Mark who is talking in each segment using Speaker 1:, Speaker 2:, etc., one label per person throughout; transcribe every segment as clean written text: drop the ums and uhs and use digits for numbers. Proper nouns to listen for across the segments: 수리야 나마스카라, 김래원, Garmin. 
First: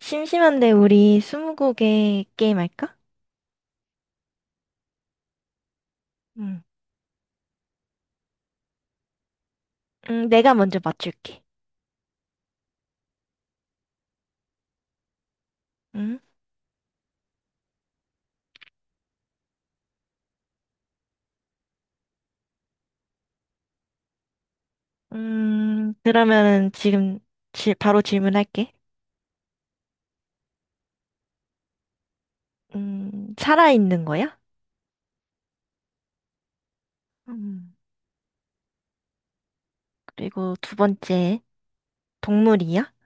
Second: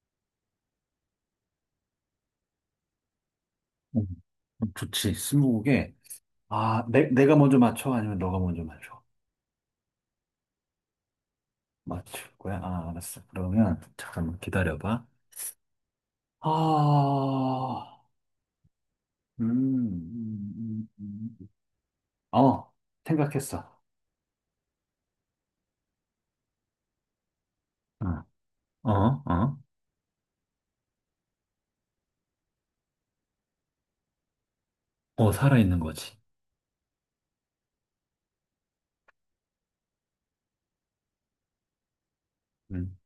Speaker 1: 심심한데 우리 스무고개 게임 할까?
Speaker 2: 음, 좋지. 스무고개.
Speaker 1: 응.
Speaker 2: 아, 내가 먼저 맞춰? 아니면 너가 먼저 맞춰?
Speaker 1: 응, 내가 먼저 맞출게.
Speaker 2: 맞출 거야? 아, 알았어. 그러면 잠깐만 기다려봐.
Speaker 1: 응?
Speaker 2: 아, 음, 음, 음, 음. 어, 생각했어.
Speaker 1: 그러면은 지금 바로
Speaker 2: 어,
Speaker 1: 질문할게.
Speaker 2: 어, 어,
Speaker 1: 살아있는 거야?
Speaker 2: 어, 살아있는 거지.
Speaker 1: 음, 그리고 두 번째, 동물이야?
Speaker 2: 음.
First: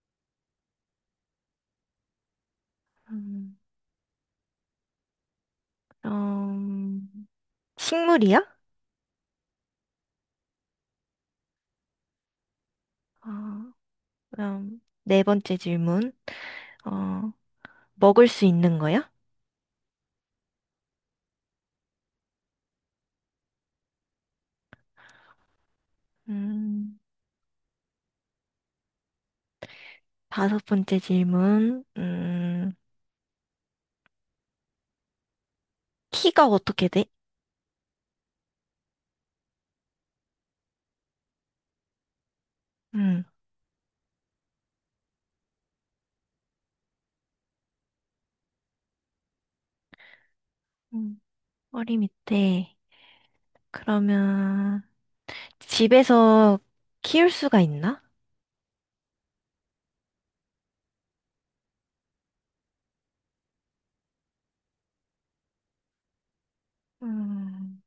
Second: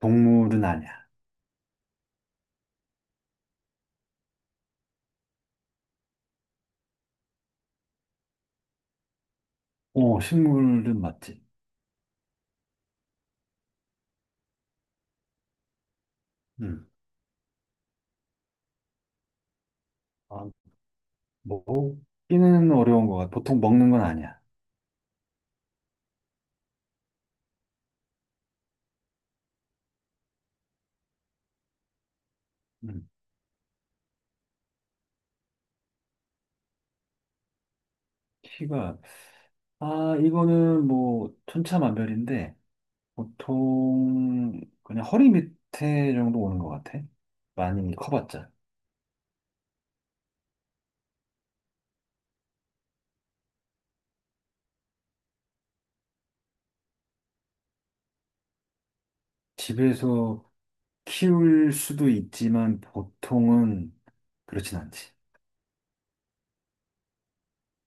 Speaker 2: 동물은 아니야.
Speaker 1: 음, 음, 식물이야?
Speaker 2: 어, 식물은 맞지.
Speaker 1: 어, 그럼 네 번째 질문.
Speaker 2: 음.
Speaker 1: 어, 먹을 수 있는 거야?
Speaker 2: 아, 먹기는 어려운 거 같아. 보통 먹는 건 아니야.
Speaker 1: 음, 다섯 번째 질문.
Speaker 2: 음.
Speaker 1: 키가 어떻게 돼?
Speaker 2: 키가, 아, 이거는 뭐, 천차만별인데,
Speaker 1: 음.
Speaker 2: 보통 그냥 허리 밑에 정도 오는 것 같아. 많이 커봤자.
Speaker 1: 허리 밑에. 그러면 집에서 키울 수가 있나?
Speaker 2: 집에서 키울 수도 있지만 보통은 그렇진 않지.
Speaker 1: 음,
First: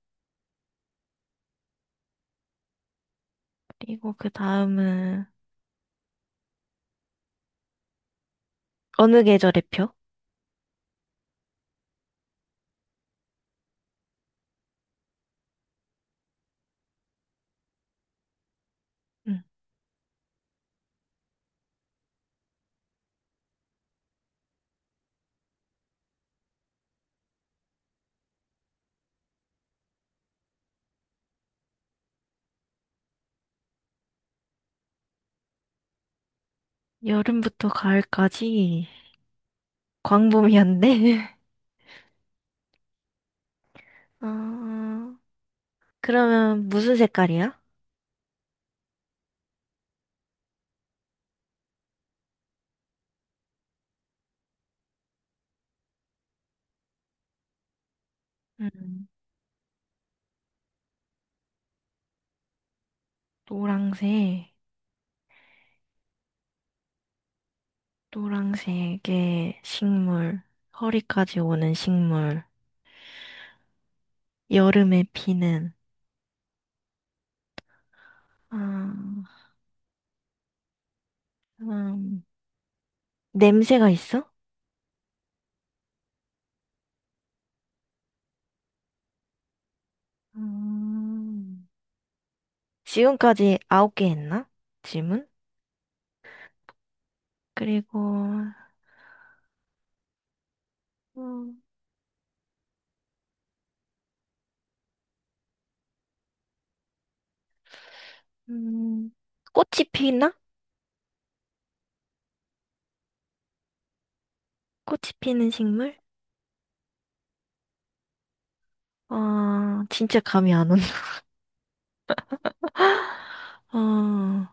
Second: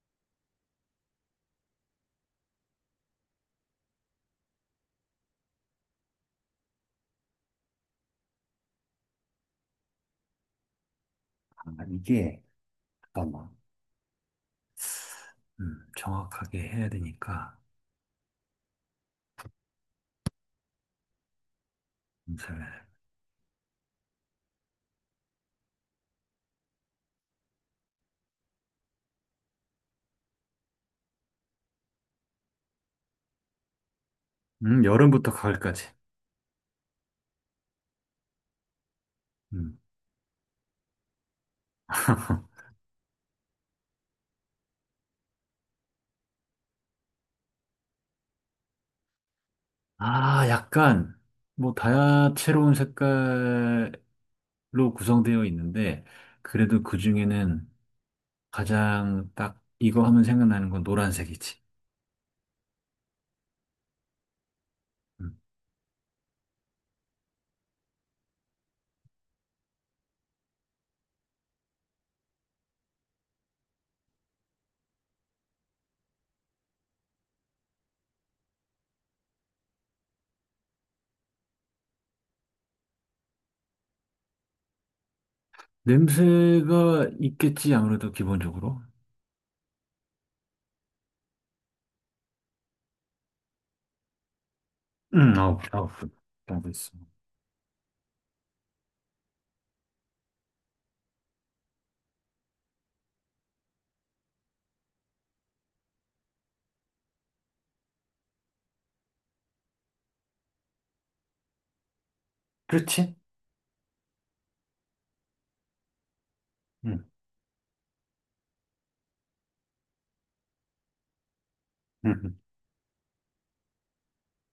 Speaker 1: 그리고 그 다음은 어느 계절의 표?
Speaker 2: 아, 이게 잠깐만 정확하게 해야 되니까
Speaker 1: 음,
Speaker 2: 잠시만요. 여름부터 가을까지.
Speaker 1: 여름부터 가을까지
Speaker 2: 음.
Speaker 1: 광범위한데. 어, 그러면 무슨 색깔이야?
Speaker 2: 아 약간 뭐 다채로운 색깔로 구성되어 있는데 그래도 그 중에는
Speaker 1: 음,
Speaker 2: 가장 딱 이거 하면 생각나는 건 노란색이지.
Speaker 1: 노랑색,
Speaker 2: 음.
Speaker 1: 노랑색의 식물, 허리까지 오는 식물, 여름에 피는. 아, 음, 냄새가 있어?
Speaker 2: 냄새가 있겠지, 아무래도 기본적으로.
Speaker 1: 음. 지금까지 아홉 개 했나? 질문?
Speaker 2: 응, 아홉 분정 있어.
Speaker 1: 그리고, 음, 음, 꽃이 피나?
Speaker 2: 그렇지?
Speaker 1: 꽃이 피는 식물?
Speaker 2: 응,
Speaker 1: 어, 진짜 감이 안 온다.
Speaker 2: 응. 응.
Speaker 1: 어, 음,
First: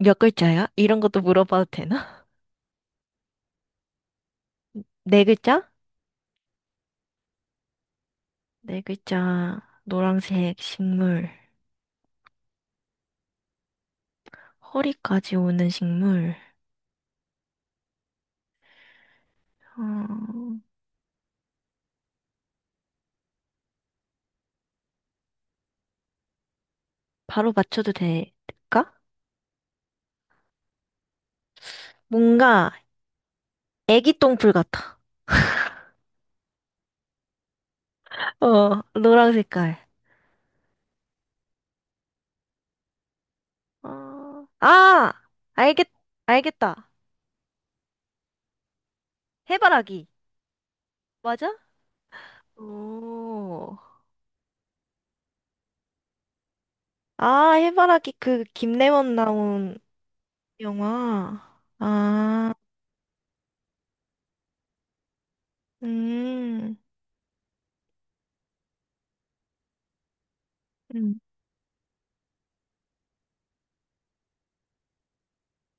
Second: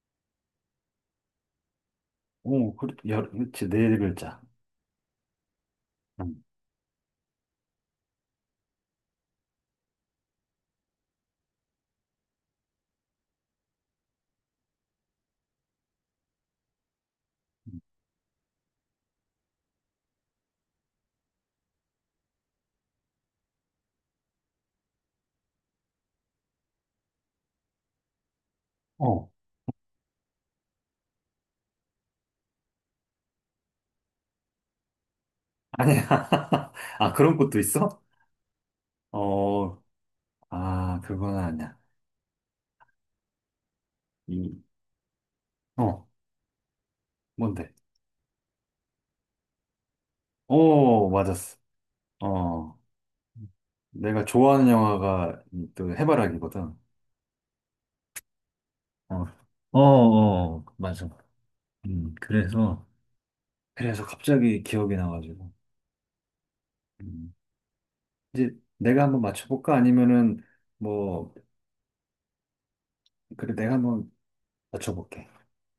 Speaker 1: 몇 글자야? 이런 것도 물어봐도 되나?
Speaker 2: 오, 열, 그렇지, 네 글자.
Speaker 1: 네 글자?
Speaker 2: 응.
Speaker 1: 네 글자, 노란색 식물, 허리까지 오는 식물,
Speaker 2: 응.
Speaker 1: 어, 바로 맞춰도 될까?
Speaker 2: 어,
Speaker 1: 뭔가 애기 똥풀 같아.
Speaker 2: 아니야. 아, 그런 것도 있어?
Speaker 1: 노란 색깔.
Speaker 2: 어, 아, 그건 아니야.
Speaker 1: 아,
Speaker 2: 이,
Speaker 1: 아! 알겠,
Speaker 2: 어,
Speaker 1: 알겠다.
Speaker 2: 뭔데?
Speaker 1: 해바라기.
Speaker 2: 오,
Speaker 1: 맞아?
Speaker 2: 맞았어. 어,
Speaker 1: 오.
Speaker 2: 내가 좋아하는 영화가 이또 해바라기거든.
Speaker 1: 아, 해바라기 그 김래원
Speaker 2: 어,
Speaker 1: 나온
Speaker 2: 어, 어, 맞아.
Speaker 1: 영화.
Speaker 2: 음,
Speaker 1: 아,
Speaker 2: 그래서, 그래서 갑자기 기억이 나가지고.
Speaker 1: 음.
Speaker 2: 음. 이제 내가 한번 맞춰볼까? 아니면은
Speaker 1: 음.
Speaker 2: 뭐 그래 내가 한번 맞춰볼게.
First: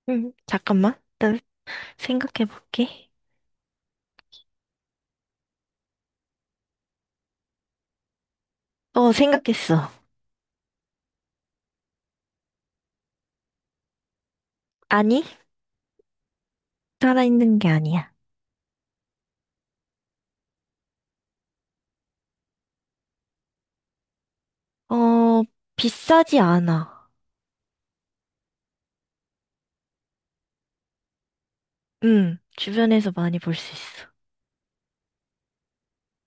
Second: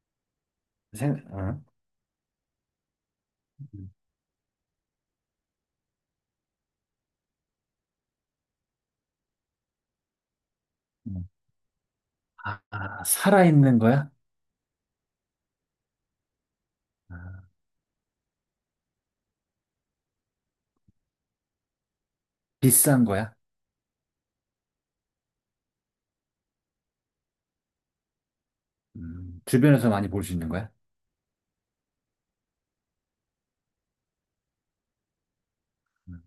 Speaker 1: 잠깐만. 나
Speaker 2: 어?
Speaker 1: 생각해 볼게.
Speaker 2: 음,
Speaker 1: 생각했어.
Speaker 2: 음. 아, 아, 살아있는 거야?
Speaker 1: 아니,
Speaker 2: 아,
Speaker 1: 살아있는 게 아니야.
Speaker 2: 비싼 거야?
Speaker 1: 어, 비싸지 않아.
Speaker 2: 주변에서 많이 볼 수 있는 거야?
Speaker 1: 주변에서 많이 볼 수 있어.
Speaker 2: 음,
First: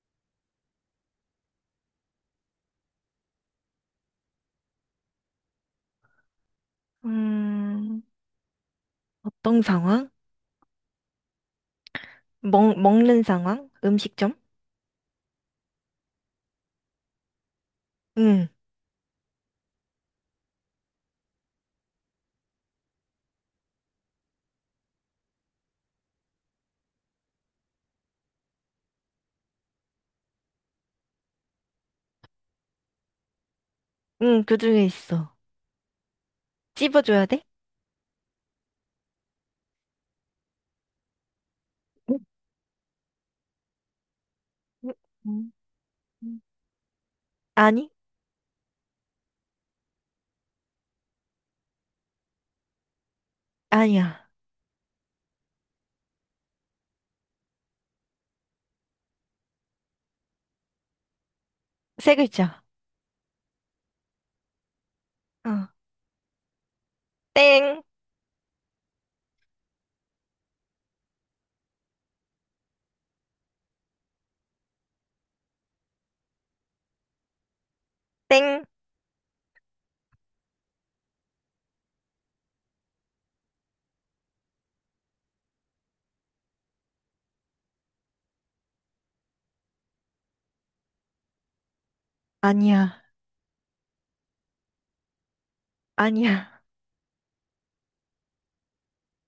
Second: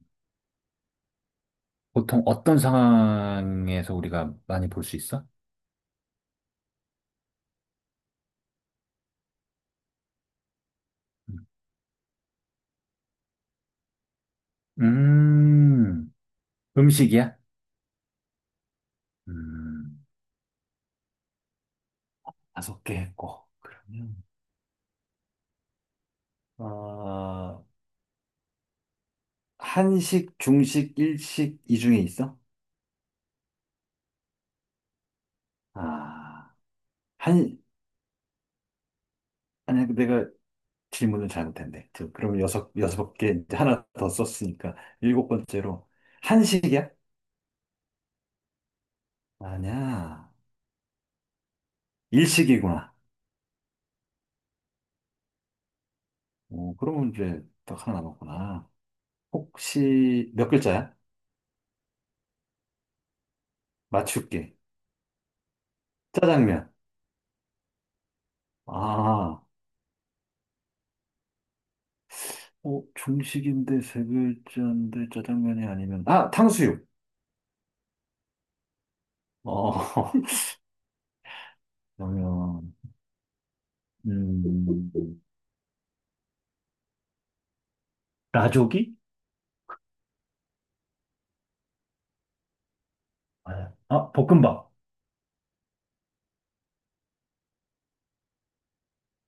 Speaker 2: 보통 어떤 상황에서 우리가 많이 볼 수 있어?
Speaker 1: 음, 어떤 상황?
Speaker 2: 음,
Speaker 1: 먹는 상황? 음식점?
Speaker 2: 음, 음식이야?
Speaker 1: 응.
Speaker 2: 음, 다섯 개 했고 그러면 어, 한식, 중식, 일식 이 중에 있어?
Speaker 1: 응, 그 중에 있어.
Speaker 2: 아,
Speaker 1: 찝어줘야 돼?
Speaker 2: 한 아니, 내가 질문을 잘못했네. 저,
Speaker 1: 응,
Speaker 2: 그럼 여섯 개, 이제 하나 더 썼으니까.
Speaker 1: 응,
Speaker 2: 일곱
Speaker 1: 응
Speaker 2: 번째로.
Speaker 1: 응.
Speaker 2: 한식이야?
Speaker 1: 아니?
Speaker 2: 아니야. 일식이구나.
Speaker 1: 아니야.
Speaker 2: 오, 그러면 이제 딱 하나 남았구나. 혹시 몇 글자야?
Speaker 1: 세 글자.
Speaker 2: 맞출게.
Speaker 1: 어.
Speaker 2: 짜장면.
Speaker 1: 땡,
Speaker 2: 아, 중식인데 세 글자인데 짜장면이 아니면, 아, 탕수육.
Speaker 1: 땡.
Speaker 2: 어, 그러면, 음, 라조기
Speaker 1: 아니야.
Speaker 2: 아, 아, 볶음밥.
Speaker 1: 아니야.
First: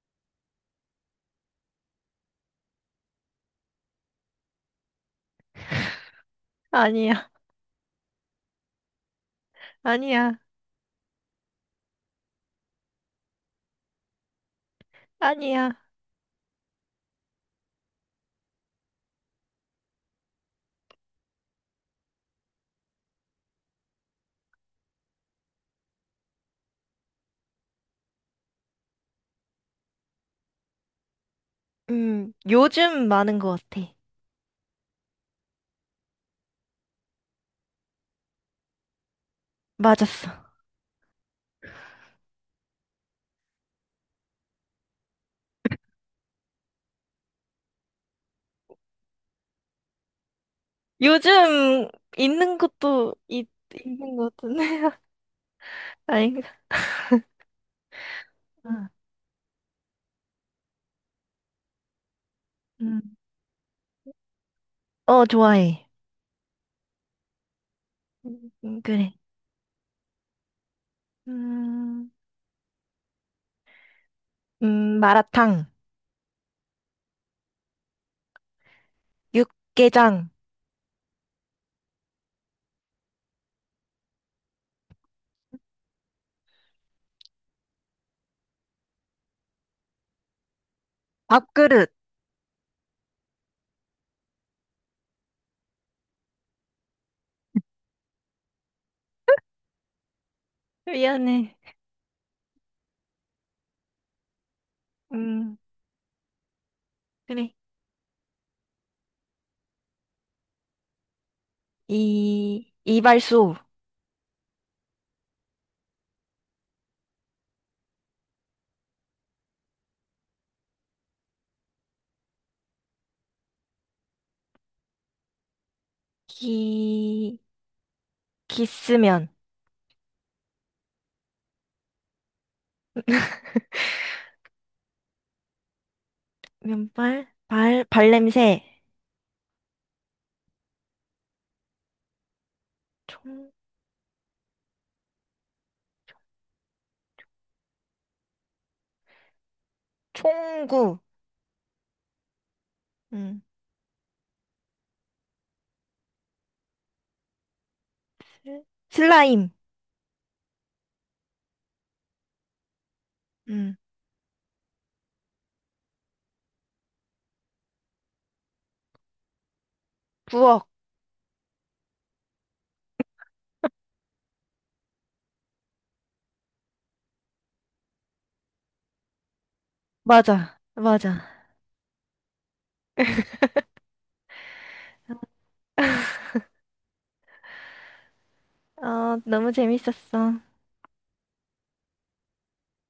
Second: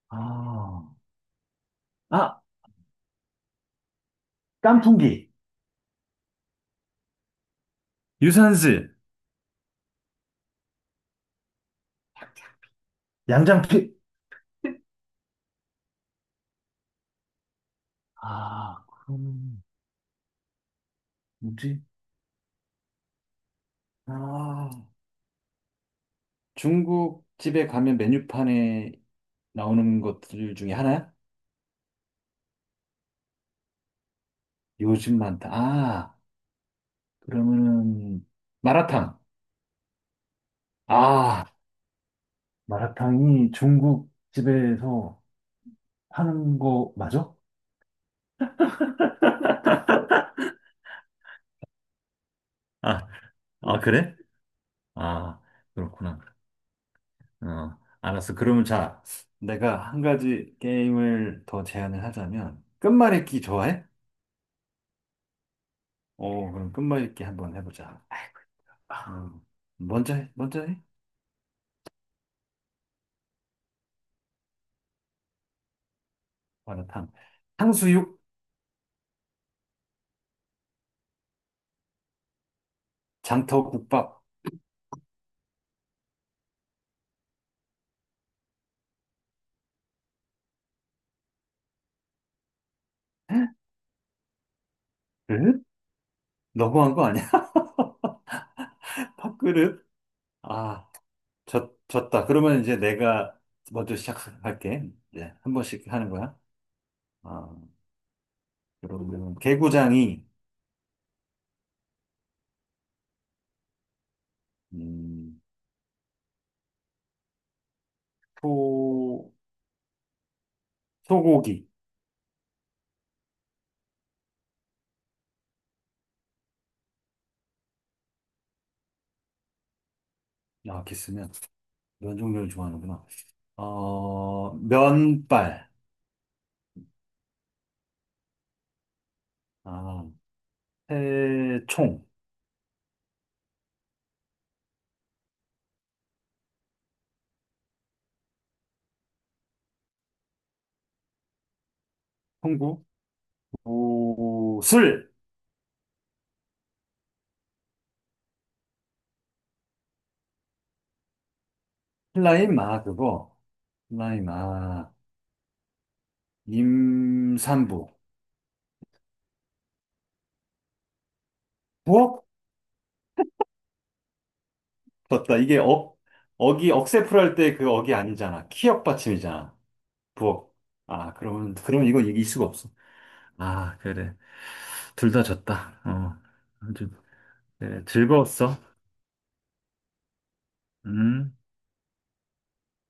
Speaker 2: 아, 아, 깐풍기.
Speaker 1: 아니야.
Speaker 2: 유산슬.
Speaker 1: 아니야.
Speaker 2: 양장피.
Speaker 1: 아니야.
Speaker 2: 아, 그럼 뭐지? 아, 중국 집에 가면 메뉴판에 나오는 것들 중에 하나야?
Speaker 1: 요즘 많은 것 같아.
Speaker 2: 요즘 많다. 아, 그러면은 마라탕.
Speaker 1: 맞았어.
Speaker 2: 아, 마라탕이 중국 집에서 하는 거 맞아?
Speaker 1: 요즘 있는
Speaker 2: 아,
Speaker 1: 것도 있,
Speaker 2: 아, 그래?
Speaker 1: 있는 것 같은데.
Speaker 2: 아, 그렇구나.
Speaker 1: 아닌가?
Speaker 2: 어, 알았어. 그러면
Speaker 1: 응
Speaker 2: 자, 내가 한 가지 게임을 더 제안을 하자면
Speaker 1: 음.
Speaker 2: 끝말잇기 좋아해?
Speaker 1: 어, 좋아해.
Speaker 2: 오, 그럼 끝말 잇기 한번 해보자.
Speaker 1: 그래.
Speaker 2: 음, 먼저 해, 먼저 해.
Speaker 1: 음, 마라탕,
Speaker 2: 마라탕. 탕수육,
Speaker 1: 육개장,
Speaker 2: 장터국밥.
Speaker 1: 밥그릇.
Speaker 2: 그릇? 너무한 거 아니야? 밥그릇? 아,
Speaker 1: 미안해.
Speaker 2: 졌다. 그러면 이제 내가 먼저 시작할게. 네, 한
Speaker 1: 음.
Speaker 2: 번씩 하는 거야.
Speaker 1: 그래.
Speaker 2: 아, 그러면 개구장이,
Speaker 1: 이발소.
Speaker 2: 음, 소, 소고기.
Speaker 1: 기, 기스면.
Speaker 2: 아, 이렇게 쓰면 면 종류를 좋아하는구나. 어, 면발.
Speaker 1: 면발, 발, 발냄새.
Speaker 2: 아, 새총.
Speaker 1: 총, 총구.
Speaker 2: 통구.
Speaker 1: 음.
Speaker 2: 구슬,
Speaker 1: 슬- 슬라임.
Speaker 2: 신라인 마, 그거.
Speaker 1: 음.
Speaker 2: 신라인 마, 임산부.
Speaker 1: 부엌.
Speaker 2: 부엌? 떴다. 이게 억이, 억세풀 할 때 그 억이 아니잖아. 키역 받침이잖아. 부엌.
Speaker 1: 맞아.
Speaker 2: 아,
Speaker 1: 맞아.
Speaker 2: 그러면 이건 이길 수가 없어. 아, 그래. 둘 다 졌다. 어. 아주, 그래. 즐거웠어.
Speaker 1: 어, 너무 재밌었어.
Speaker 2: 음.